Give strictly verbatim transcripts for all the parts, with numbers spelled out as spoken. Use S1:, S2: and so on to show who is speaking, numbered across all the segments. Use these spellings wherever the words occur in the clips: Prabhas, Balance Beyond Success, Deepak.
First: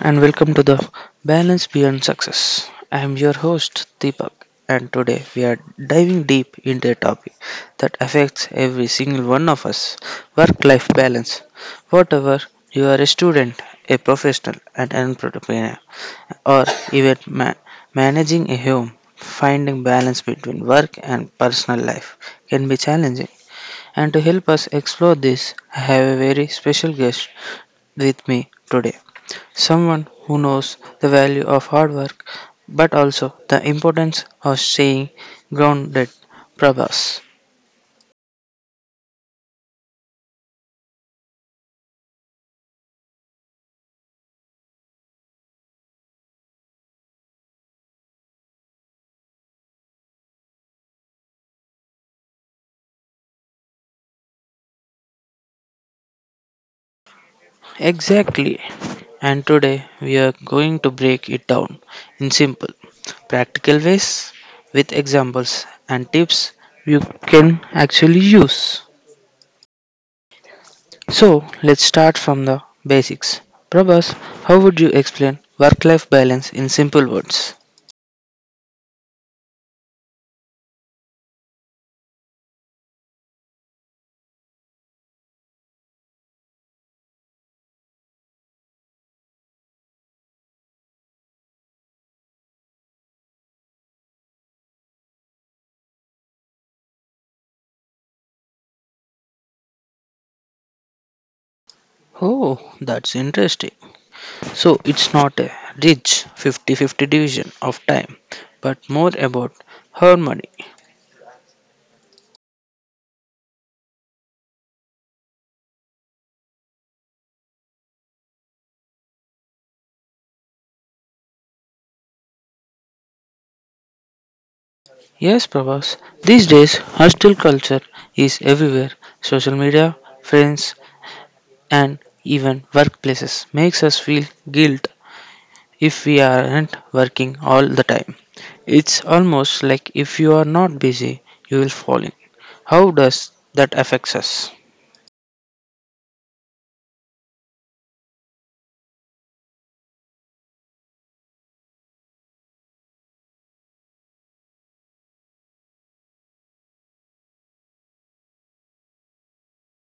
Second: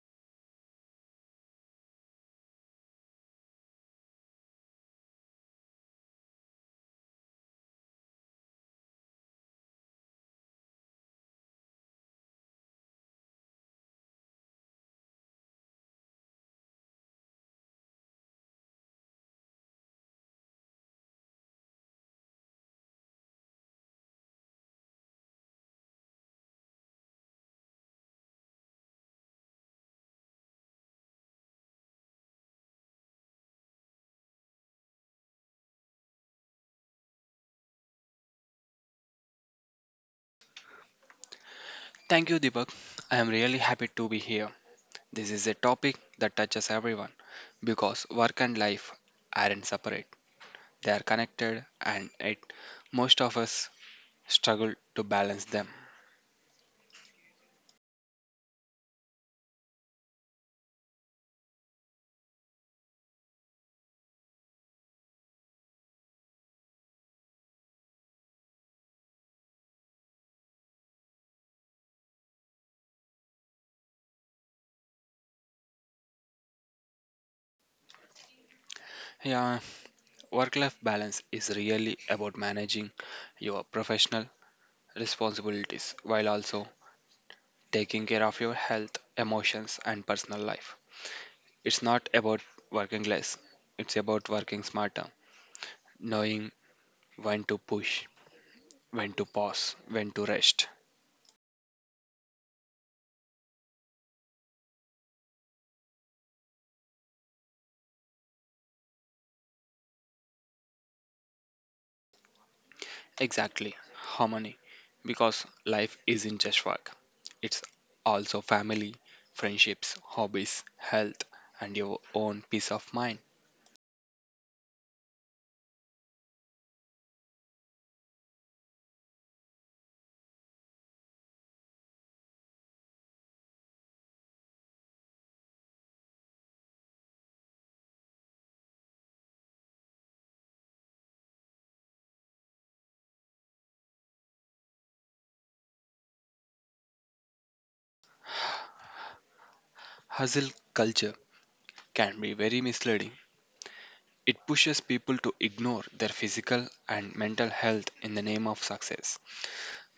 S1: and welcome to the Balance Beyond Success. I am your host, Deepak, and today we are diving deep into a topic that affects every single one of us work life balance. Whatever you are a student, a professional, an entrepreneur, or even ma- managing a home, finding balance between work and personal life can be challenging. And to help us explore this, I have a very special guest with me today. Someone who knows the value of hard work but also the importance of staying grounded. Prabhas.
S2: Thank you, Deepak. I am really happy to be here. This is a topic that touches everyone because work and life aren't separate, they are connected, and it, most of us struggle to balance them.
S1: Exactly. And today we are going to break it down in simple, practical ways with examples and tips you can actually use. So let's start from the basics. Prabhas, how would you explain work life balance in simple words?
S2: Yeah, work life balance is really about managing your professional responsibilities while also taking care of your health, emotions, and personal life. It's not about working less, it's about working smarter, knowing when to push, when to pause, when to rest.
S1: Oh, that's interesting. So it's not a rich fifty fifty division of time, but more about her money.
S2: Exactly, harmony. Because life isn't just work, it's also family, friendships, hobbies, health, and your own peace of mind.
S1: Yes, Prabhas, these days hostile culture is everywhere. Social media, friends, and even workplaces makes us feel guilt if we aren't working all the time. It's almost like if you are not busy, you will fall in. How does that affect us?
S2: Hustle culture can be very misleading. It pushes people to ignore their physical and mental health in the name of success.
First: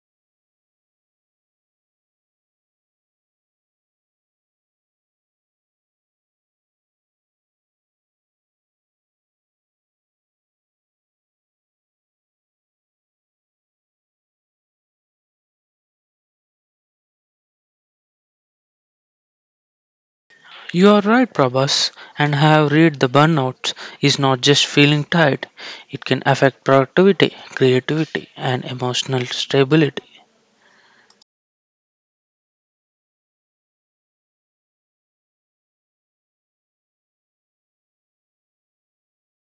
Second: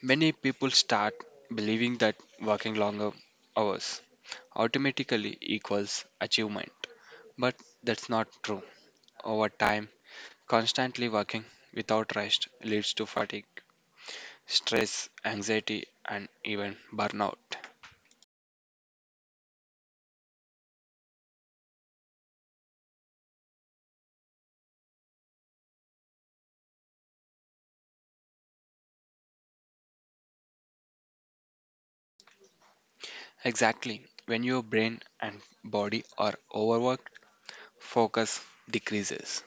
S2: Many people start believing that working longer hours automatically equals achievement, but that's not true. Over time, constantly working without rest leads to fatigue, stress, anxiety, and even burnout.
S1: You are right, Prabhas, and I have read the burnout is not just feeling tired, it can affect productivity, creativity, and emotional stability.
S2: Exactly, when your brain and body are overworked, focus decreases,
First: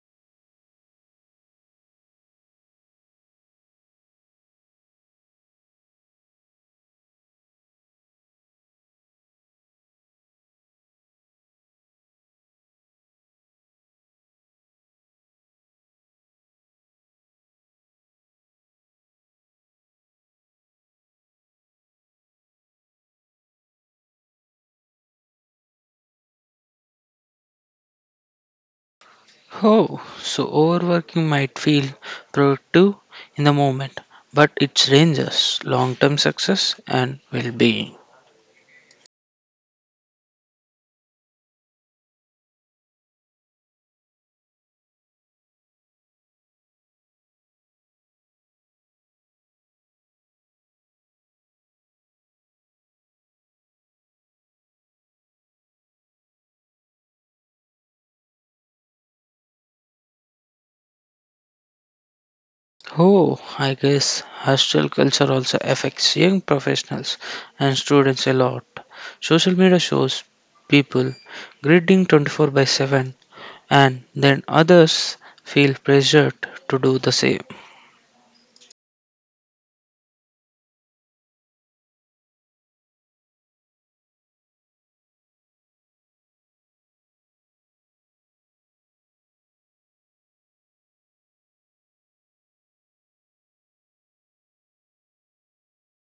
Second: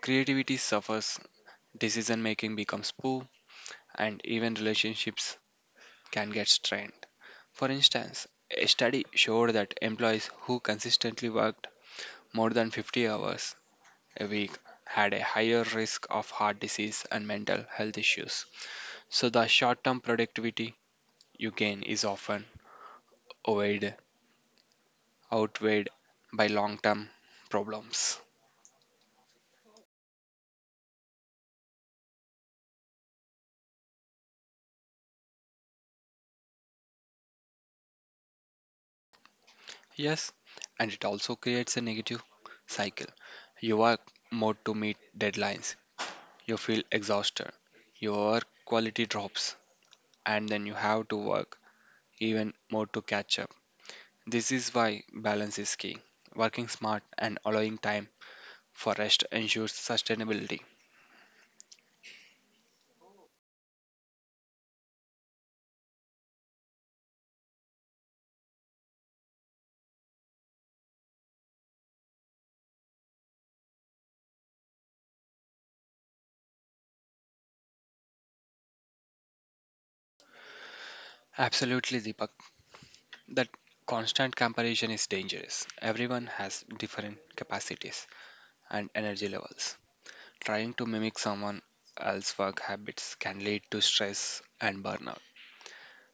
S2: creativity suffers, decision making becomes poor, and even relationships can get strained. For instance, a study showed that employees who consistently worked more than fifty hours we had a higher risk of heart disease and mental health issues. So the short-term productivity you gain is often outweighed, outweighed by long-term problems.
S1: Oh, so overworking might feel productive in the moment, but it ranges long term success and well being.
S2: Yes, and it also creates a negative cycle. You work more to meet deadlines. You feel exhausted. Your quality drops, and then you have to work even more to catch up. This is why balance is key. Working smart and allowing time forest ensures sustainability.
S1: Oh, I guess hostile culture also affects young professionals and students a lot. Social media shows people greeting twenty-four by seven and then others feel pressured to do the same.
S2: Absolutely, Deepak. That constant comparison is dangerous. Everyone has different capacities and energy levels. Trying to mimic someone else's work habits can lead to stress and burnout.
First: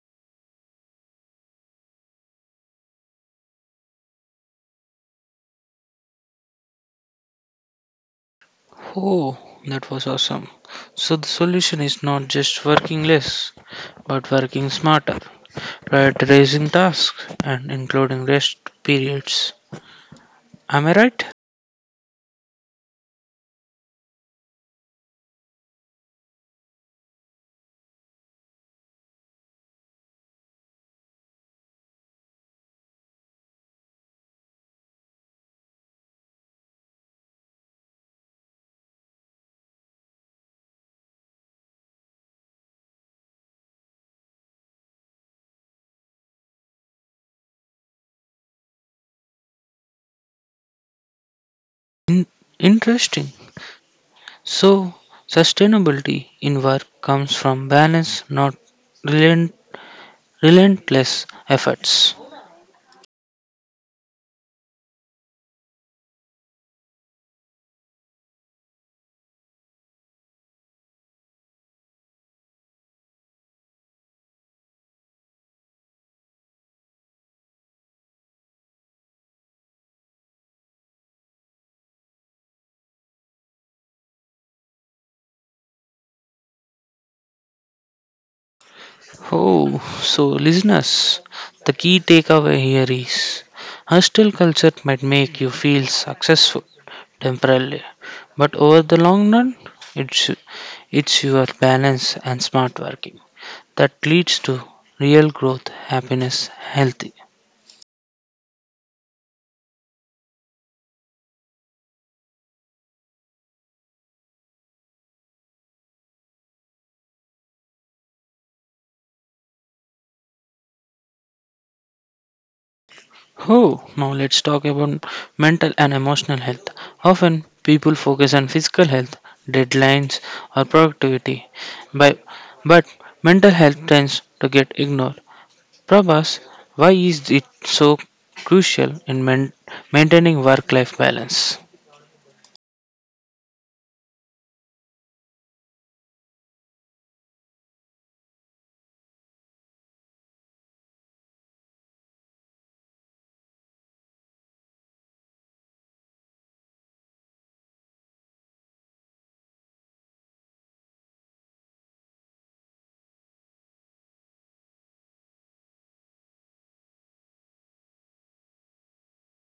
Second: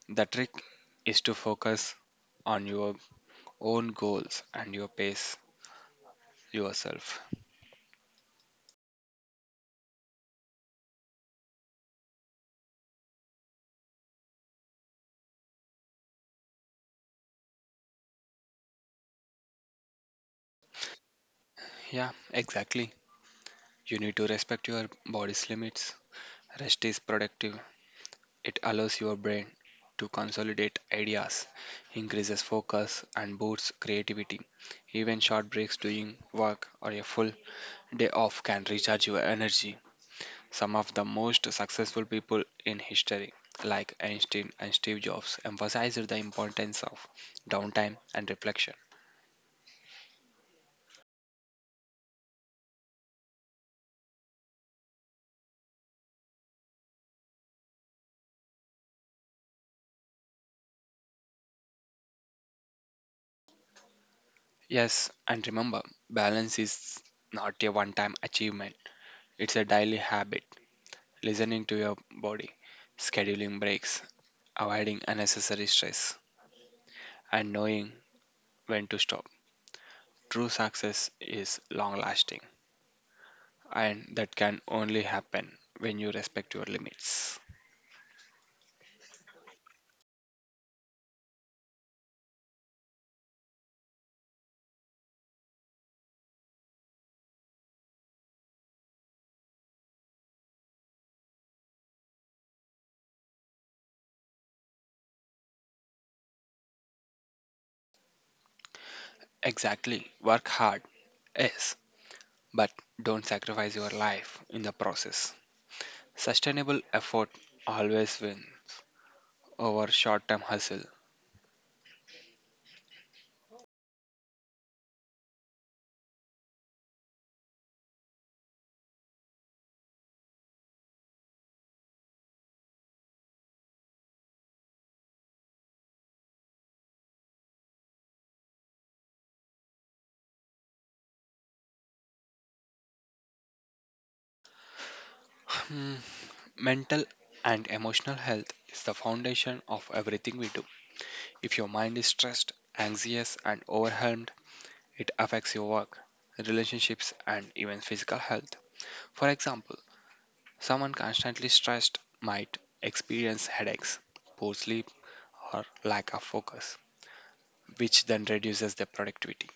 S2: The trick is to focus on your own goals and your pace yourself.
S1: Oh, that was awesome. So the solution is not just working less, but working smarter, prioritizing tasks and including rest periods. Am I right?
S2: Yeah, exactly. You need to respect your body's limits. Rest is productive. It allows your brain to consolidate ideas, increases focus, and boosts creativity. Even short breaks doing work or a full day off can recharge your energy. Some of the most successful people in history, like Einstein and Steve Jobs, emphasized the importance of downtime and reflection.
S1: In- Interesting. So sustainability in work comes from balance, not relent- relentless efforts.
S2: Yes, and remember, balance is not a one time achievement, it's a daily habit. Listening to your body, scheduling breaks, avoiding unnecessary stress, and knowing when to stop. True success is long lasting, and that can only happen when you respect your limits.
S1: Oh, so listeners, the key takeaway here is hostile culture might make you feel successful temporarily, but over the long run, it's it's your balance and smart working that leads to real growth, happiness, healthy.
S2: Exactly, work hard, yes, but don't sacrifice your life in the process. Sustainable effort always wins over short term hustle.
S1: Oh, now let's talk about mental and emotional health. Often people focus on physical health, deadlines, or productivity, by, but mental health tends to get ignored. Prabhas, why is it so crucial in main- maintaining work life balance?
S2: Hmm, Mental and emotional health is the foundation of everything we do. If your mind is stressed, anxious, and overwhelmed, it affects your work, relationships, and even physical health. For example, someone constantly stressed might experience headaches, poor sleep, or lack of focus, which then reduces their productivity.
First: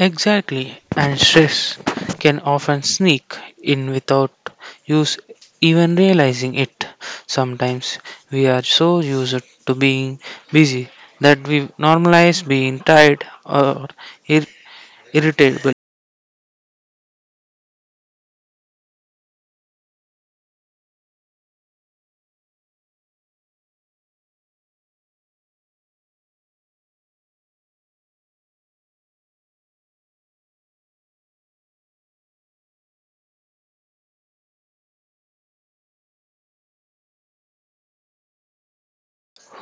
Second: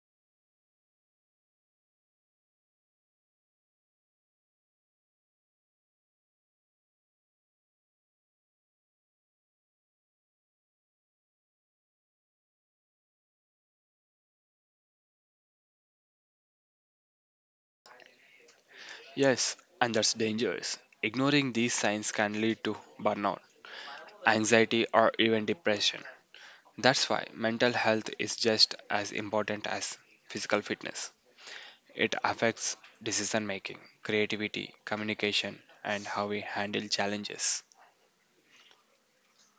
S1: Exactly, and stress can often sneak in without us even realizing it. Sometimes we are so used to being busy that we normalize being tired or ir- irritable.
S2: Yes, and that's dangerous. Ignoring these signs can lead to burnout, anxiety, or even depression. That's why mental health is just as important as physical fitness. It affects decision making, creativity, communication, and how we handle challenges.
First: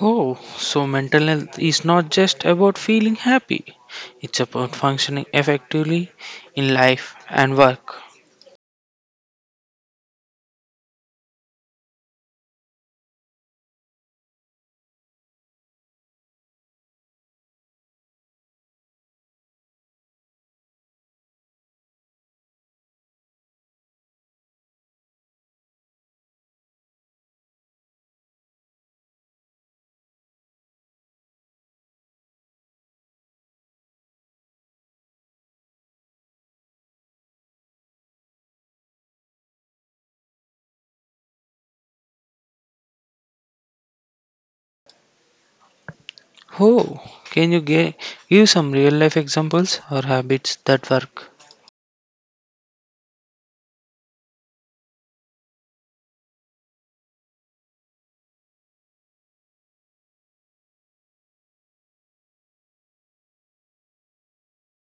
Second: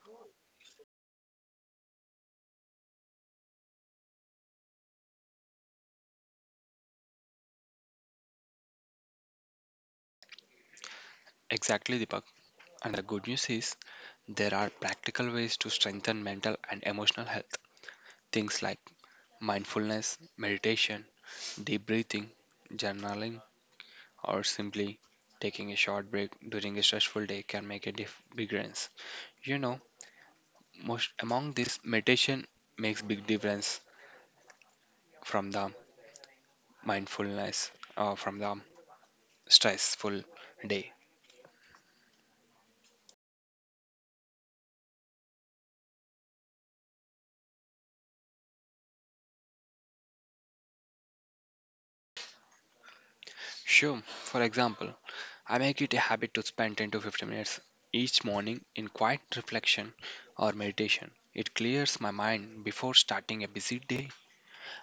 S1: Oh, so mental health is not just about feeling happy, it's about functioning effectively in life and work.
S2: Exactly, Deepak. And the good news is there are practical ways to strengthen mental and emotional health. Things like mindfulness, meditation, deep breathing, journaling, or simply taking a short break during a stressful day can make a dif- big difference. You know, most among this meditation makes big difference from the mindfulness or from the stressful day.
S1: Oh, can you gi- give some real life examples or habits that work?
S2: Sure, for example, I make it a habit to spend ten to fifteen minutes each morning in quiet reflection or meditation. It clears my mind before starting a busy day.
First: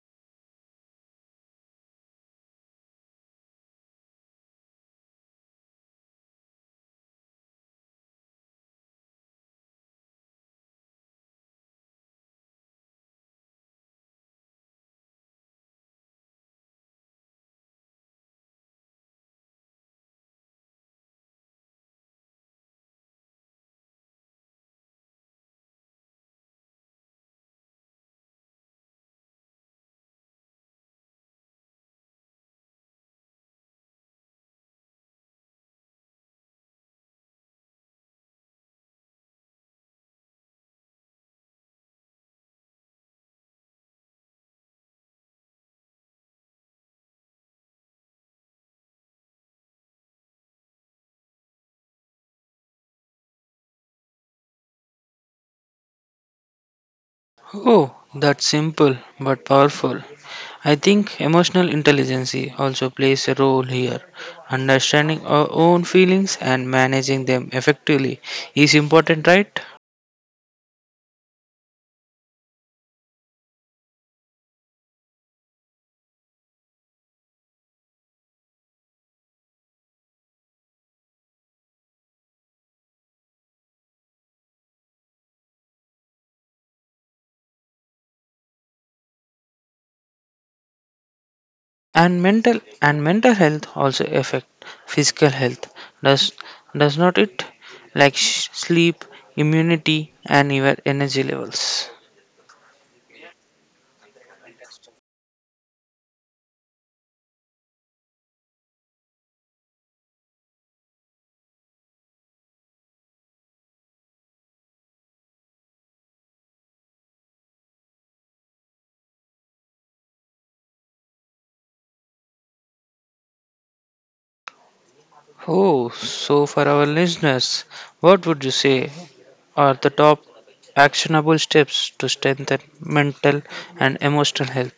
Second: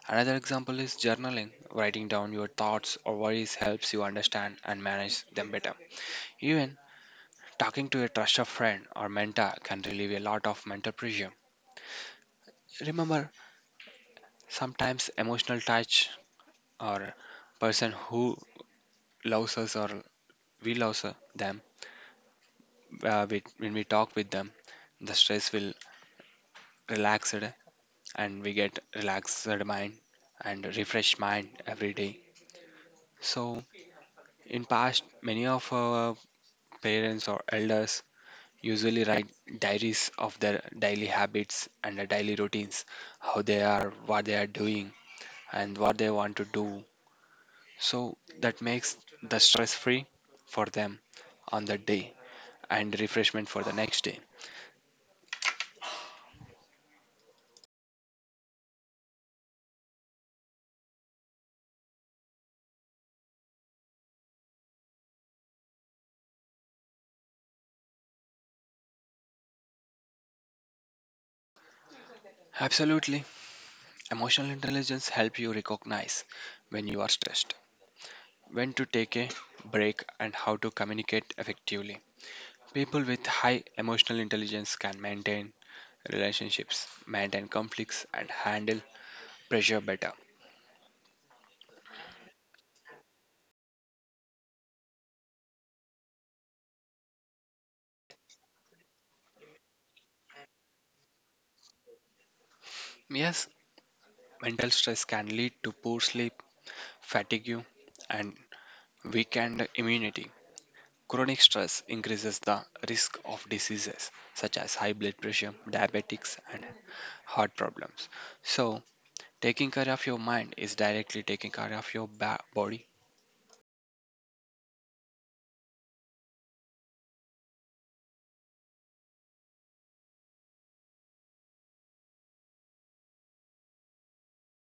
S2: Another example is journaling. Writing down your thoughts or worries helps you understand and manage them better. Even talking to a trusted friend or mentor can relieve a lot of mental pressure. Remember, sometimes emotional touch or person who loves us or we love them, uh, we, when we talk with them the stress will relaxed and we get relaxed mind and refreshed mind every day. So in past many of our parents or elders usually write diaries of their daily habits and their daily routines, how they are, what they are doing, and what they want to do. So that makes the stress free for them on that day and refreshment for the next day.
S1: Oh, that's simple but powerful. I think emotional intelligence also plays a role here. Understanding our own feelings and managing them effectively is important, right?
S2: Absolutely. Emotional intelligence helps you recognize when you are stressed, when to take a break, and how to communicate effectively. People with high emotional intelligence can maintain relationships, maintain conflicts, and handle pressure better.
S1: And mental and mental health also affect physical health. Does does not it? Like sh- sleep, immunity, and your energy levels.
S2: Yes, mental stress can lead to poor sleep, fatigue, and weakened immunity. Chronic stress increases the risk of diseases such as high blood pressure, diabetics, and heart problems. So, taking care of your mind is directly taking care of your ba- body.
S1: Oh, so for our listeners, what would you say are the top actionable steps to strengthen mental and emotional health?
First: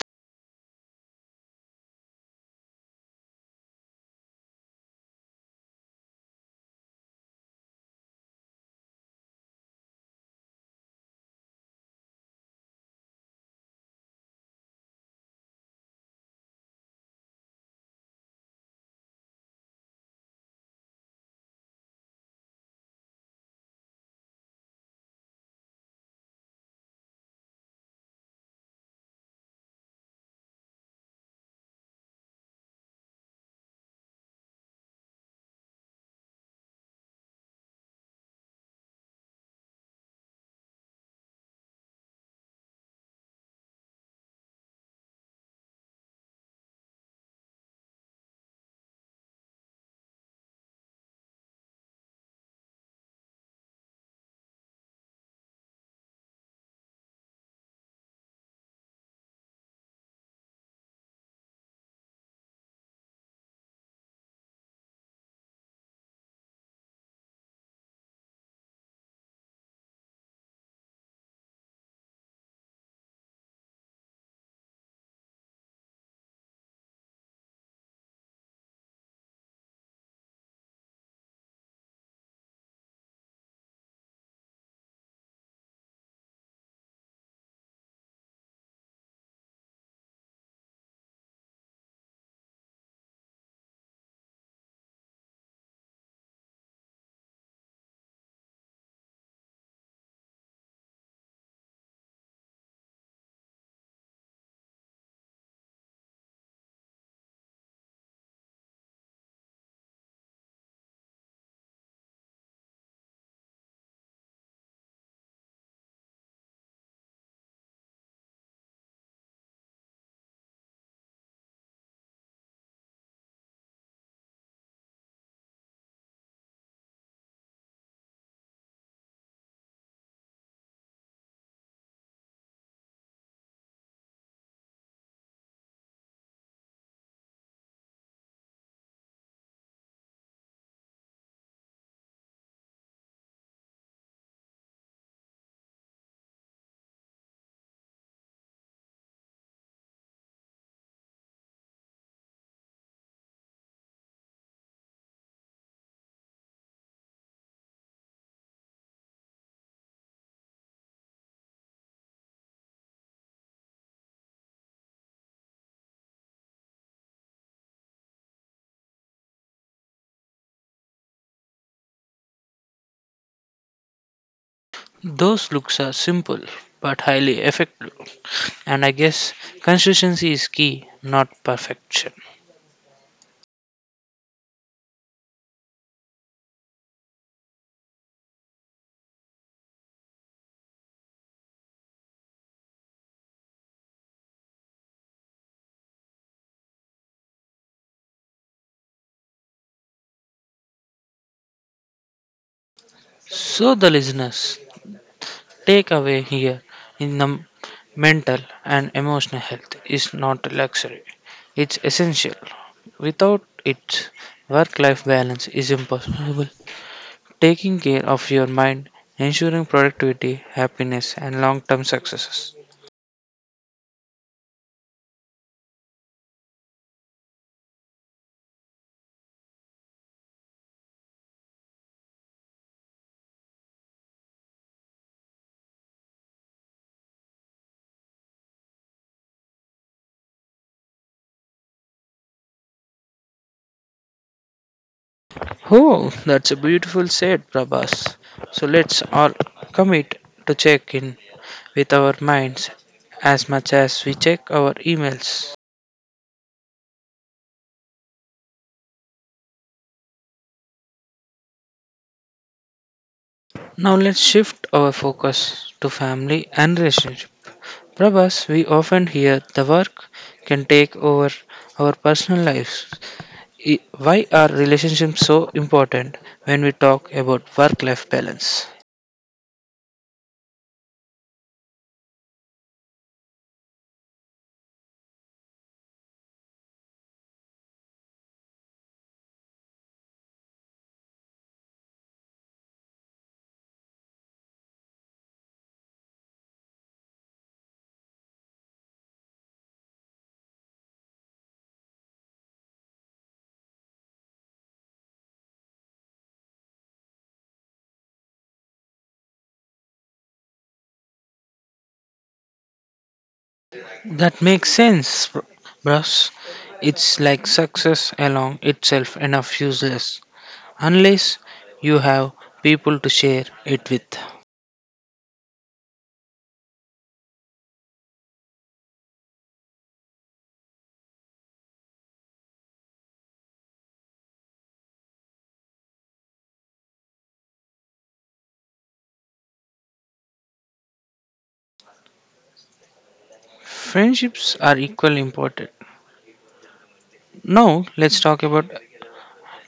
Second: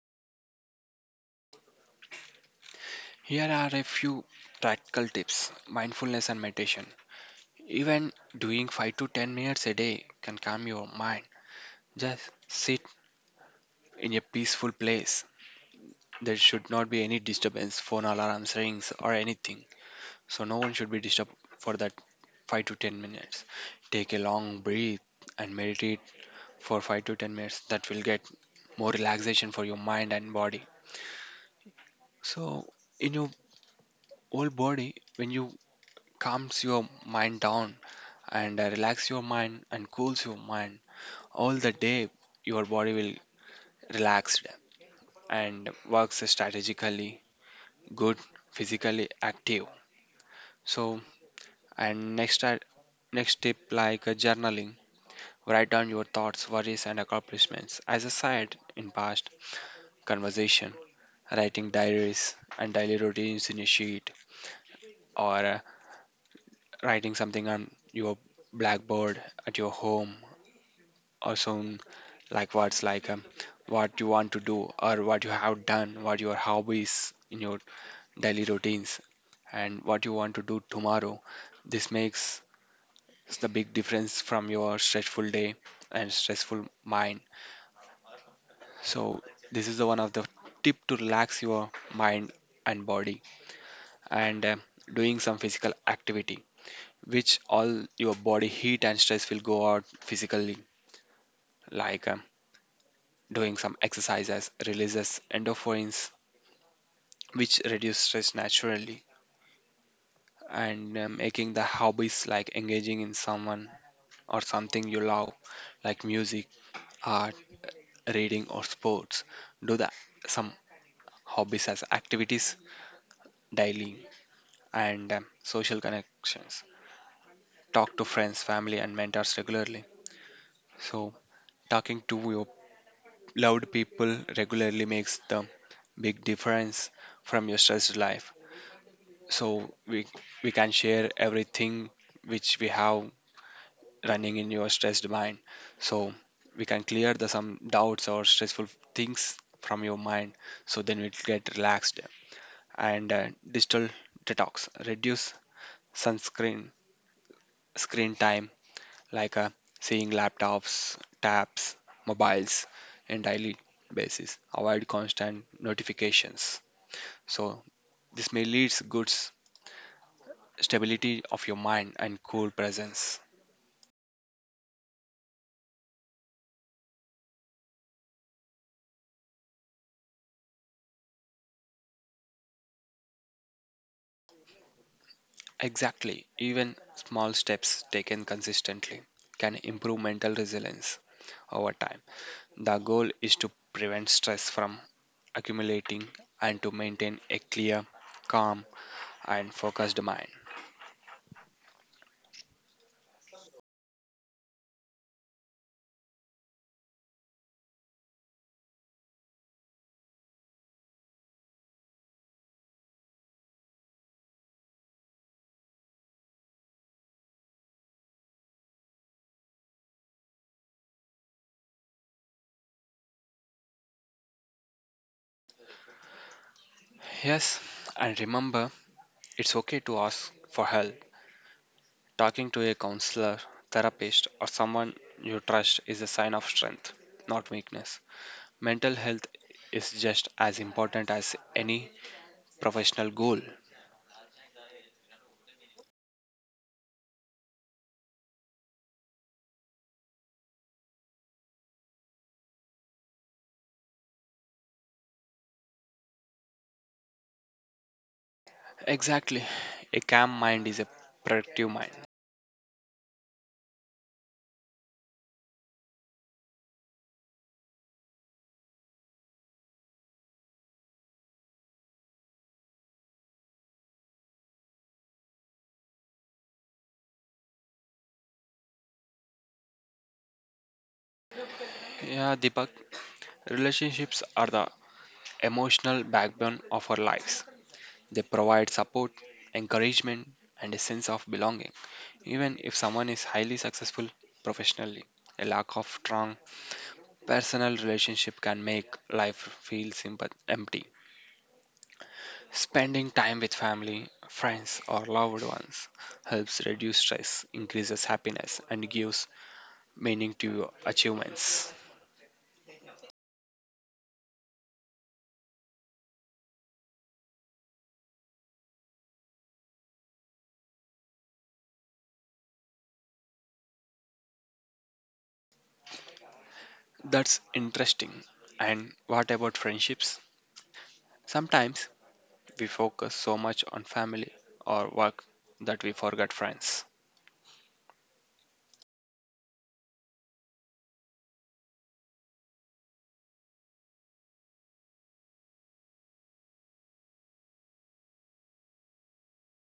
S2: Here are a few practical tips mindfulness and meditation. Even doing five to ten minutes a day can calm your mind. Just sit in a peaceful place. There should not be any disturbance, phone alarms, rings, or anything. So, no one should be disturbed for that five to ten minutes. Take a long breath and meditate for five to ten minutes. That will get more relaxation for your mind and body. So, in your whole body when you calms your mind down and uh, relax your mind and cools your mind all the day, your body will relaxed and works strategically good, physically active. So, and next are- next tip, like uh, journaling. Write down your thoughts, worries, and accomplishments. As I said in past conversation, writing diaries and daily routines in a sheet, or uh, writing something on your blackboard at your home. Also, like what's like, um, what you want to do or what you have done, what your hobbies in your daily routines, and what you want to do tomorrow. This makes the big difference from your stressful day and stressful mind. So this is the one of the tip to relax your mind and body. And um doing some physical activity, which all your body heat and stress will go out physically, like, um, doing some exercises releases endorphins, which reduce stress naturally. And uh, making the hobbies like engaging in someone or something you love, like music, art, reading, or sports. Do the some hobbies as activities daily. And um, social connections. Talk to friends, family, and mentors regularly. So, talking to your loved people regularly makes the big difference from your stressed life. So we we can share everything which we have running in your stressed mind, so we can clear the some doubts or stressful things from your mind, so then it get relaxed. And uh, digital detox, reduce sunscreen screen time, like uh, seeing laptops, tabs, mobiles on daily basis, avoid constant notifications. So this may leads goods stability of your mind and cool presence.
S1: Those looks are simple but highly effective, and I guess consistency is key, not perfection.
S2: Exactly. Even small steps taken consistently can improve mental resilience over time. The goal is to prevent stress from accumulating and to maintain a clear, calm, and focused mind.
S1: So, the listeners take away here in the mental and emotional health is not a luxury, it's essential. Without it, work life balance is impossible taking care of your mind, ensuring productivity, happiness, and long term successes.
S2: Yes, and remember, it's okay to ask for help. Talking to a counselor, therapist, or someone you trust is a sign of strength, not weakness. Mental health is just as important as any professional goal.
S1: Oh, that's a beautiful said, Prabhas. So let's all commit to check in with our minds as much as we check our emails.
S2: Exactly. A calm mind is a productive mind.
S1: Now let's shift our focus to family and relationship. Prabhas, we often hear the work can take over our personal lives. I- Why are relationships so important when we talk about work life balance?
S2: Yeah, Deepak, relationships are the emotional backbone of our lives. They provide support, encouragement, and a sense of belonging. Even if someone is highly successful professionally, a lack of strong personal relationship can make life feel simple, empty. Spending time with family, friends, or loved ones helps reduce stress, increases happiness, and gives meaning to your achievements.
S1: That makes sense, br- bros. It's like success along itself enough useless unless you have people to share it with.
S2: That's interesting. And what about friendships? Sometimes we focus so much on family or work that we forget friends.
S1: Friendships are equally important. Now, let's talk about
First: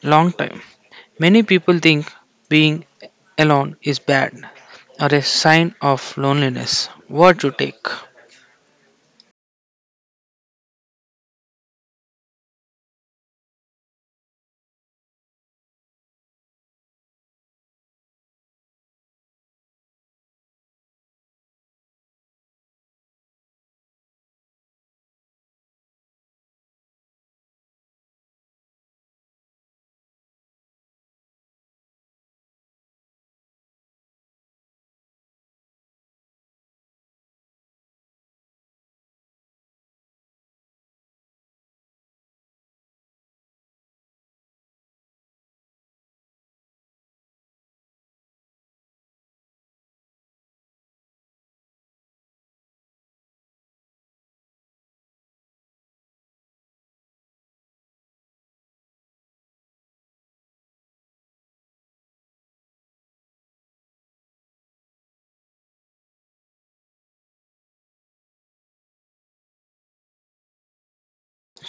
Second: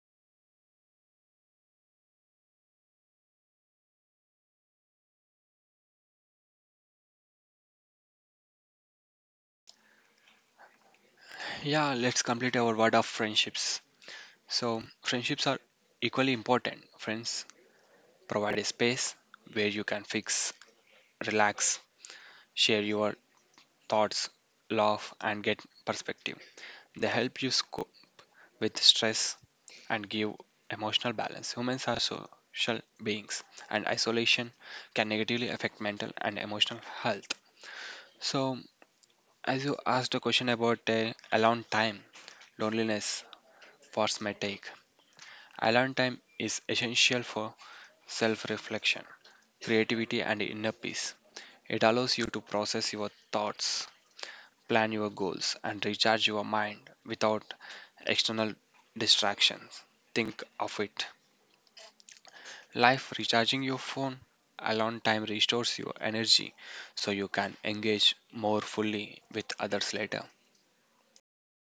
S1: long time. Many people think being alone is bad or a sign of loneliness. What you take?
S2: Yeah, let's complete our word of friendships. So, friendships are equally important. Friends provide a space where you can fix, relax, share your thoughts, laugh, and get perspective. They help you cope with stress and give emotional balance. Humans are social beings, and isolation can negatively affect mental and emotional health. So, as you asked a question about, uh, alone time, loneliness, force may take. Alone time is essential for self reflection, creativity, and inner peace. It allows you to process your thoughts, plan your goals, and recharge your mind without external distractions. Think of it. Life recharging your phone, alone time restores your energy so you can engage more fully with others later.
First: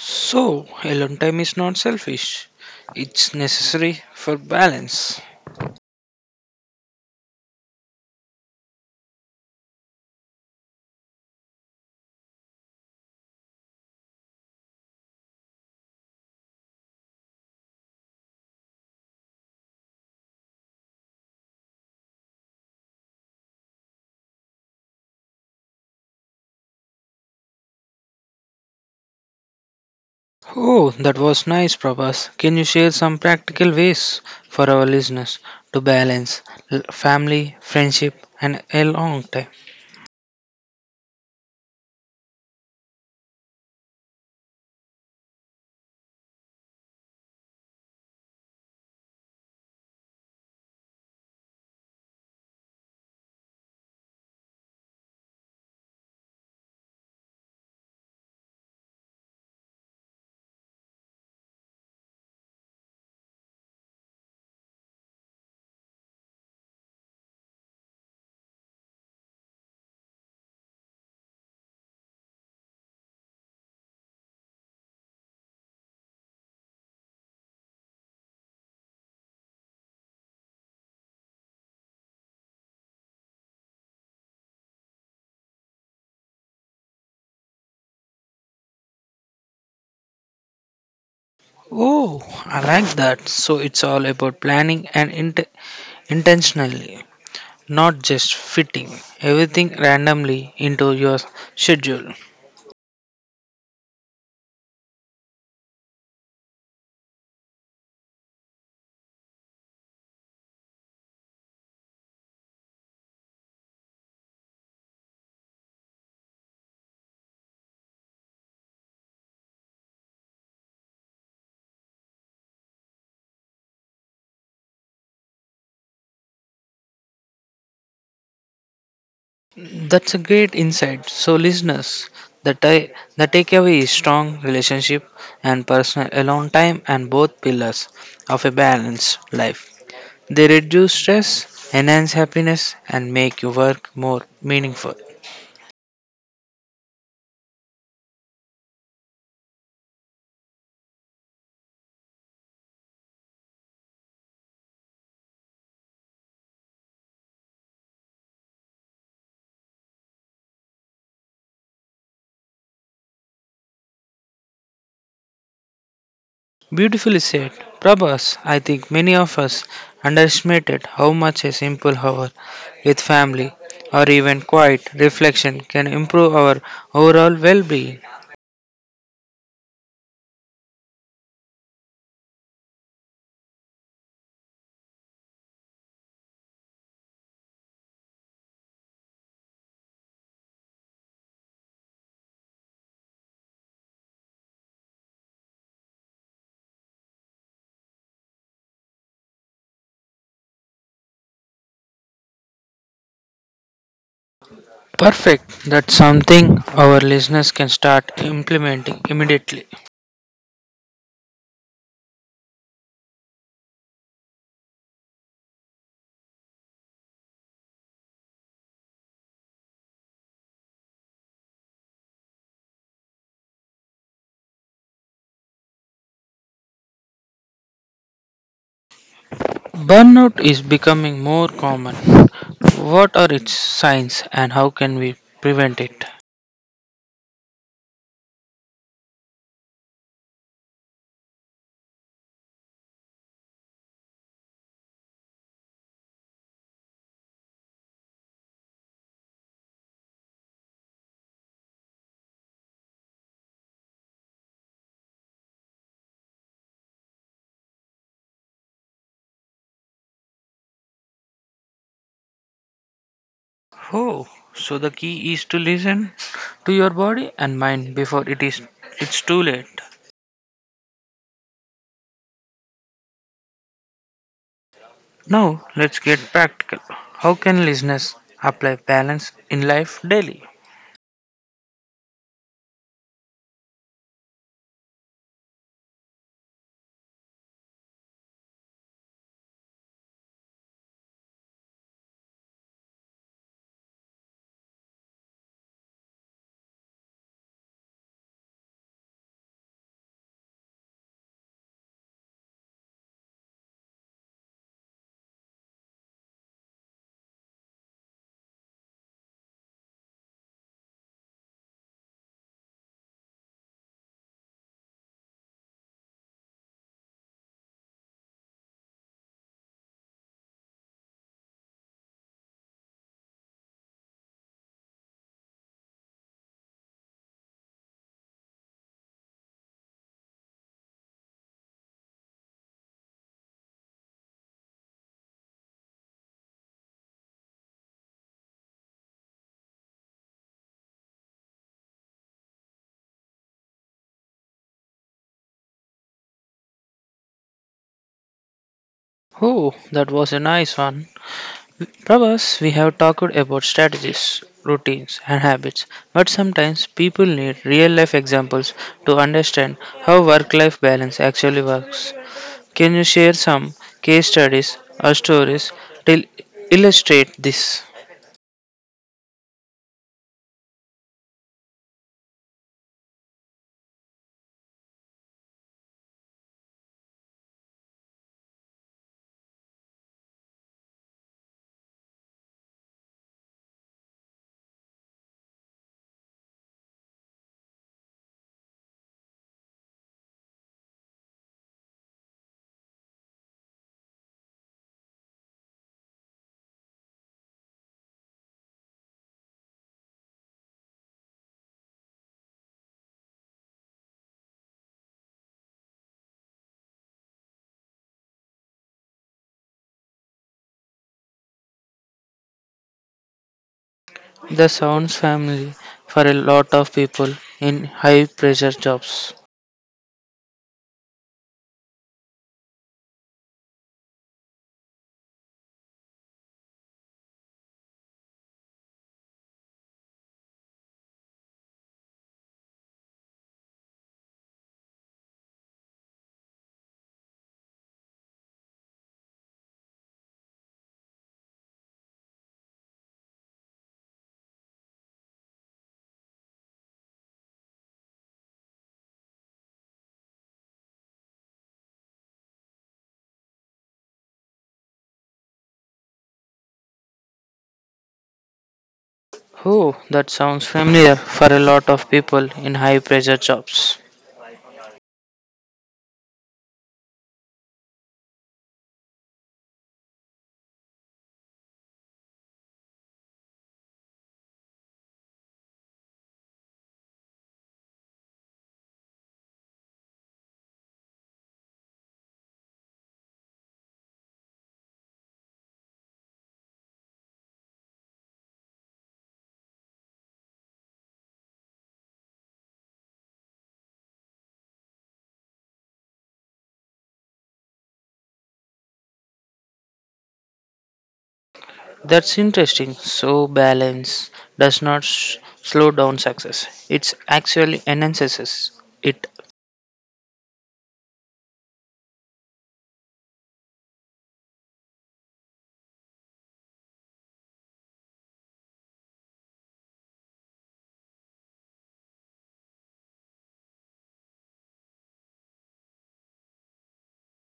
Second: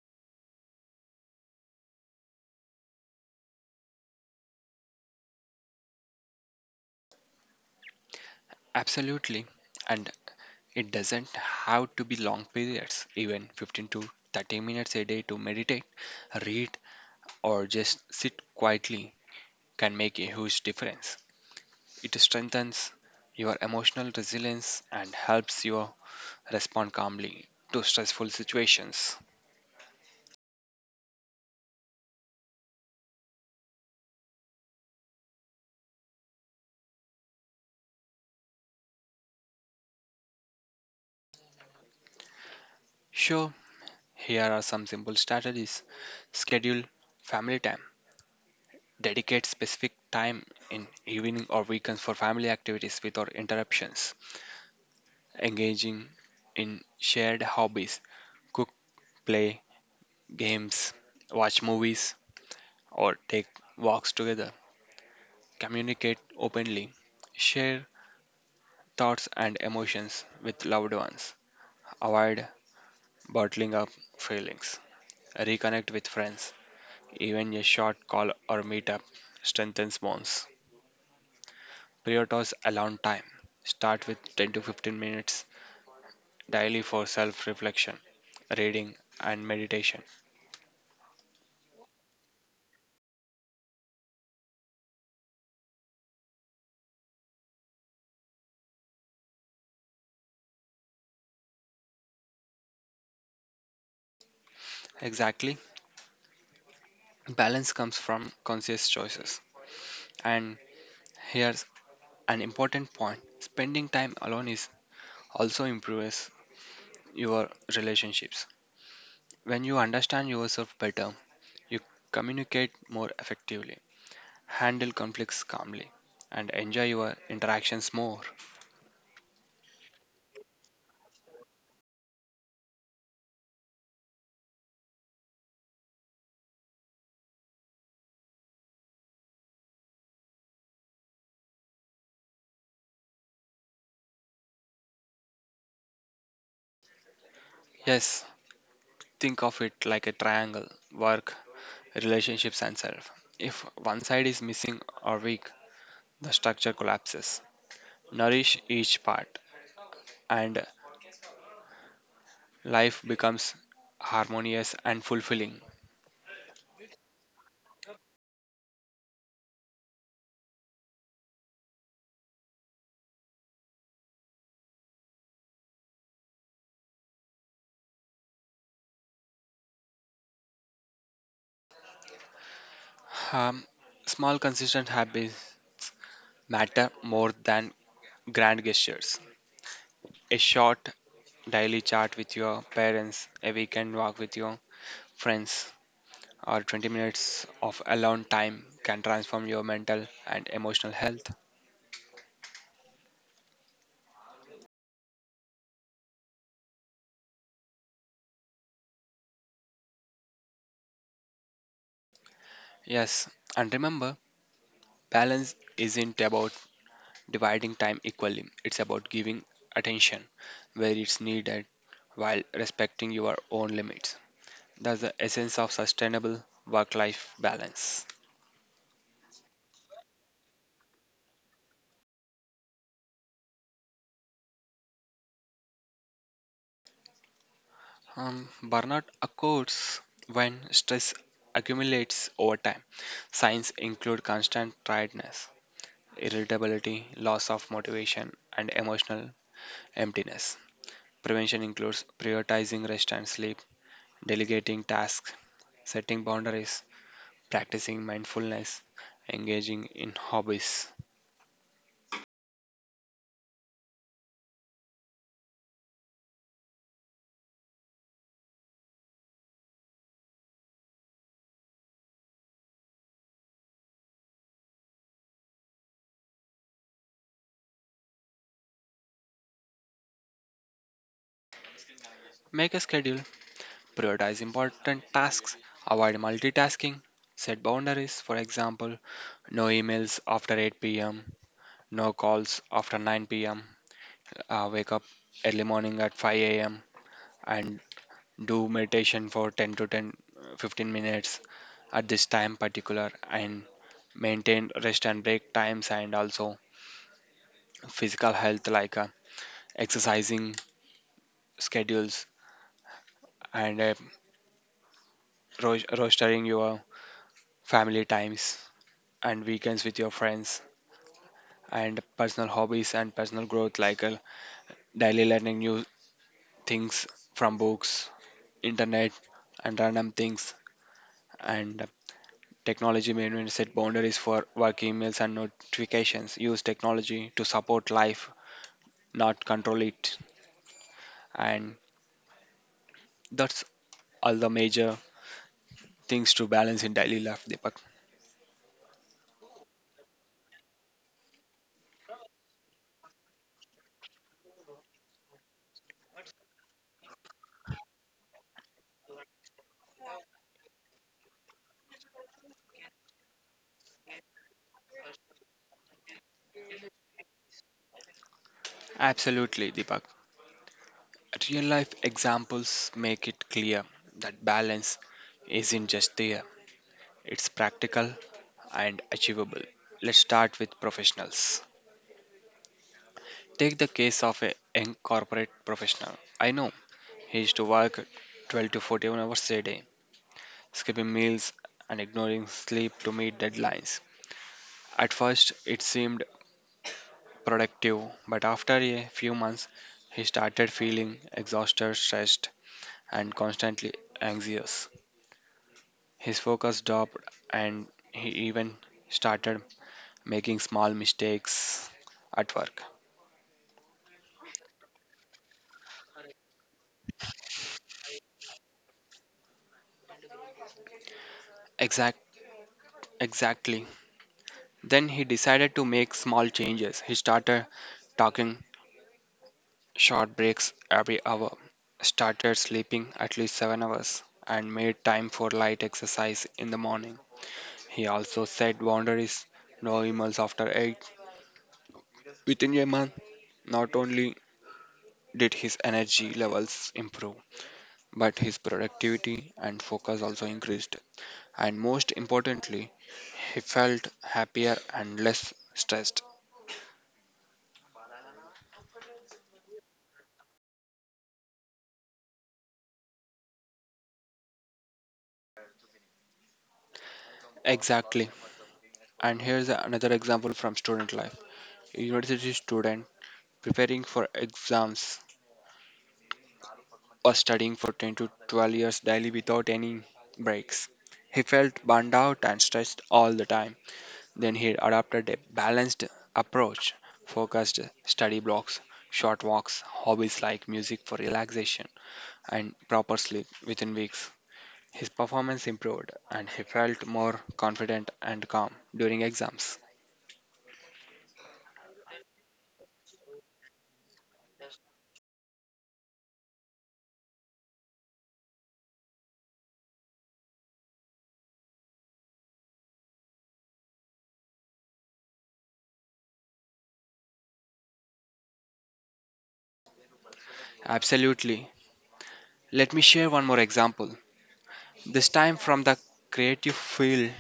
S1: So, alone time is not selfish, it's necessary for balance.
S2: Absolutely. And it doesn't have to be long periods, even fifteen to thirty minutes a day to meditate, read, or just sit quietly can make a huge difference. It strengthens your emotional resilience and helps you respond calmly to stressful situations.
S1: Oh, that was nice, Prabhas. Can you share some practical ways for our listeners to balance l- family, friendship, and a long time?
S2: Sure, here are some simple strategies. Schedule family time. Dedicate specific time in evening or weekends for family activities without interruptions. Engaging in shared hobbies. Cook, play games, watch movies, or take walks together. Communicate openly. Share thoughts and emotions with loved ones. Avoid bottling up feelings. Reconnect with friends. Even a short call or meetup strengthens bonds. Prioritize alone time. Start with ten to fifteen minutes daily for self reflection, reading, and meditation.
S1: Oh, I like that. So it's all about planning and int- intentionally, not just fitting everything randomly into your schedule.
S2: Exactly, balance comes from conscious choices. And here's an important point, spending time alone is also improves your relationships. When you understand yourself better, you communicate more effectively, handle conflicts calmly, and enjoy your interactions more.
S1: That's a great insight. So, listeners, the, ta- the takeaway is strong relationship and personal alone time and both pillars of a balanced life. They reduce stress, enhance happiness, and make your work more meaningful.
S2: Yes, think of it like a triangle: work, relationships, and self. If one side is missing or weak, the structure collapses. Nourish each part, and life becomes harmonious and fulfilling.
S1: Beautifully said. Prabhas, I think many of us underestimated how much a simple hour with family or even quiet reflection can improve our overall well being.
S2: Um, Small, consistent habits matter more than grand gestures. A short daily chat with your parents, a weekend walk with your friends, or twenty minutes of alone time can transform your mental and emotional health.
S1: Perfect. That's something our listeners can start implementing immediately.
S2: Yes, and remember, balance isn't about dividing time equally, it's about giving attention where it's needed while respecting your own limits. That's the essence of sustainable work life balance.
S1: Burnout is becoming more common. What are its signs and how can we prevent it?
S2: Um, burnout occurs when stress accumulates over time. Signs include constant tiredness, irritability, loss of motivation, and emotional emptiness. Prevention includes prioritizing rest and sleep, delegating tasks, setting boundaries, practicing mindfulness, engaging in hobbies.
S1: Oh, so the key is to listen to your body and mind before it is it's too late. Now, let's get practical. How can listeners apply balance in life daily?
S2: Make a schedule, prioritize important tasks, avoid multitasking, set boundaries, for example, no emails after eight p m, no calls after nine p m. Uh, wake up early morning at five a m and do meditation for ten to ten, uh, fifteen minutes at this time particular, and maintain rest and break times, and also physical health like uh, exercising schedules, and uh, ro- rostering your family times and weekends with your friends, and personal hobbies and personal growth like uh, daily learning new things from books, internet, and random things, and technology made me set boundaries for work emails and notifications. Use technology to support life, not control it. And that's all the major things to balance in daily life, Deepak.
S1: Oh, that was a nice one. Prabhas, we have talked about strategies, routines, and habits, but sometimes people need real life examples to understand how work life balance actually works. Can you share some case studies or stories to illustrate this?
S2: Absolutely, Deepak. Real life examples make it clear that balance isn't just there, it's practical and achievable. Let's start with professionals. Take the case of a young corporate professional I know. He used to work twelve to fourteen hours a day, skipping meals and ignoring sleep to meet deadlines. At first, it seemed productive, but after a few months, he started feeling exhausted, stressed, and constantly anxious. His focus dropped, and he even started making small mistakes at work.
S1: That sounds family for a lot of people in high pressure jobs.
S2: Exact, exactly Then he decided to make small changes. He started taking short breaks every hour, started sleeping at least seven hours, and made time for light exercise in the morning. He also set boundaries, no emails after eight. Within a month, not only did his energy levels improve, but his productivity and focus also increased. And most importantly, he felt happier and less stressed.
S1: Oh, that sounds familiar for a lot of people in high pressure jobs.
S2: Exactly. And here's another example from student life. A university student preparing for exams or studying for ten to twelve years daily without any breaks. He felt burned out and stressed all the time. Then he adopted a balanced approach: focused study blocks, short walks, hobbies like music for relaxation, and proper sleep. Within weeks, his performance improved and he felt more confident and calm during exams.
S1: That's interesting. So, balance does not s slow down success, it actually enhances it.
S2: Absolutely. Let me share one more example, this time from the creative field.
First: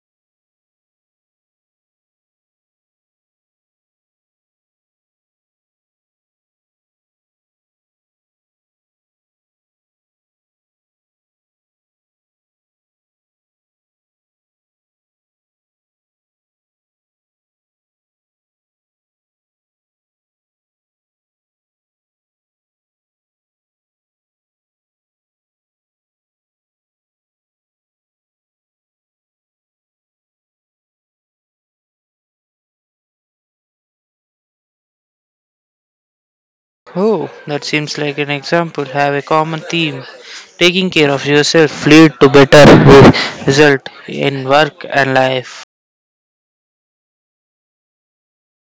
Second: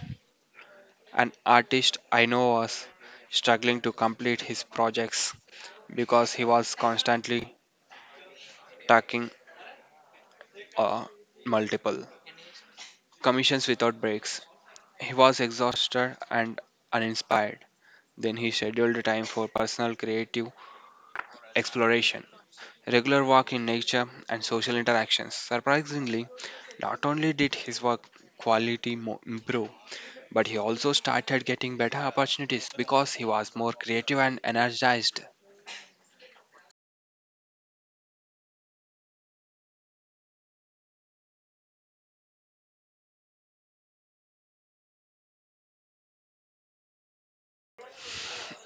S2: An artist I know was struggling to complete his projects because he was constantly taking uh, multiple commissions without breaks. He was exhausted and uninspired. Then he scheduled time for personal creative exploration, regular walk in nature, and social interactions. Surprisingly, not only did his work quality mo- improve, but he also started getting better opportunities because he was more creative and energized.
S1: Oh, that seems like an example. Have a common theme. Taking care of yourself lead to better re- result in work and life.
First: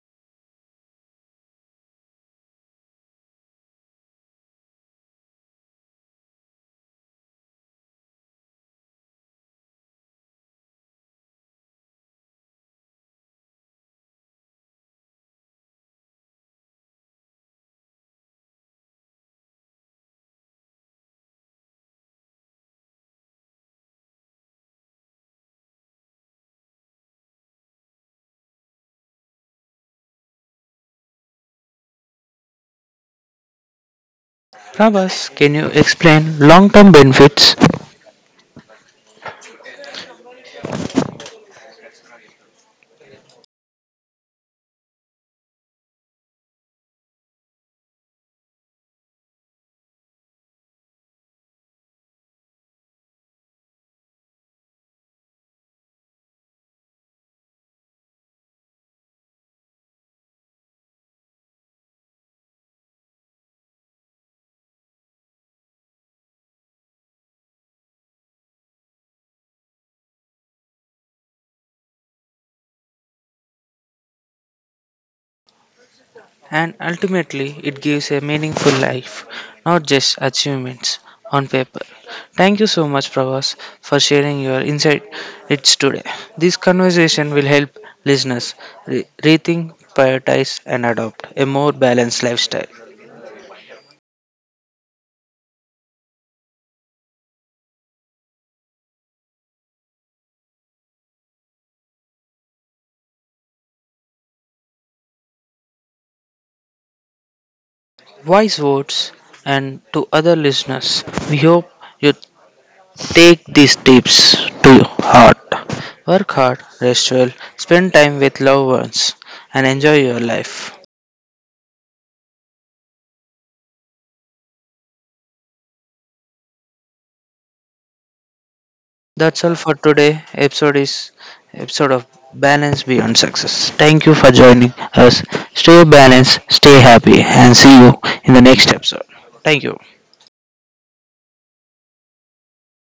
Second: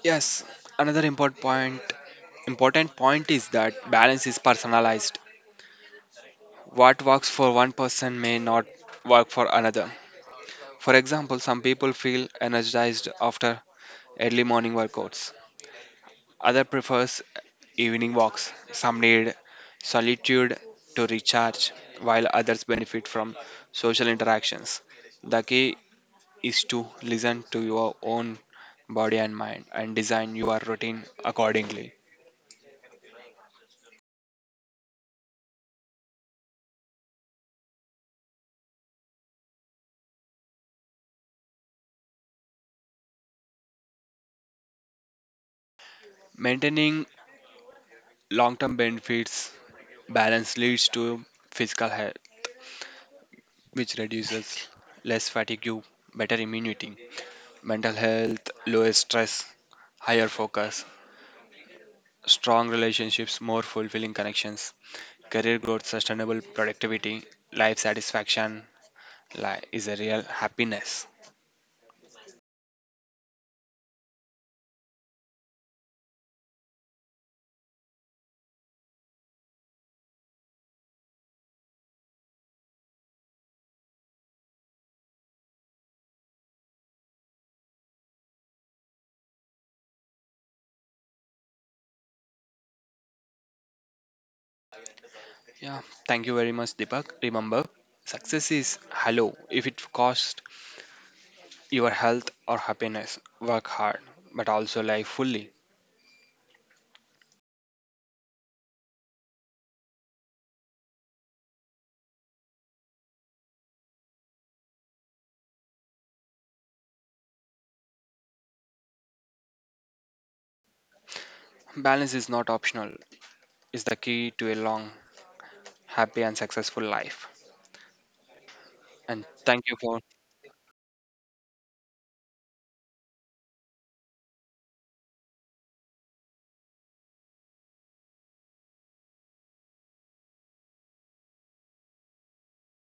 S2: Yes, another important point important point is that balance is personalized. What works for one person may not work for another. For example, some people feel energized after early morning workouts. Other prefers evening walks. Some need solitude to recharge, while others benefit from social interactions. The key is to listen to your own body and mind and design your routine accordingly.
S1: Prabhas, can you explain long-term benefits
S2: Maintaining long term benefits, balance leads to physical health, which reduces less fatigue, better immunity; mental health, lower stress, higher focus; strong relationships, more fulfilling connections; career growth, sustainable productivity; life satisfaction li- is a real happiness.
S1: And ultimately, it gives a meaningful life, not just achievements on paper. Thank you so much, Pravas, for sharing your insight today. This conversation will help listeners re- rethink, prioritize, and adopt a more balanced lifestyle.
S2: Yeah, thank you very much, Deepak. Remember, success is hello. If it costs your health or happiness, work hard, but also live fully.
S1: Wise words, and to other listeners, we hope you take these tips to heart. Work hard, rest well, spend time with loved ones, and enjoy your life.
S2: Balance is not optional, it's the key to a long, happy, and successful life. And
S1: That's all
S2: thank
S1: for
S2: you for
S1: today. Episode is episode of Balance Beyond Success. Thank you for joining us. Stay balanced, stay happy, and see you in the next episode. Thank you.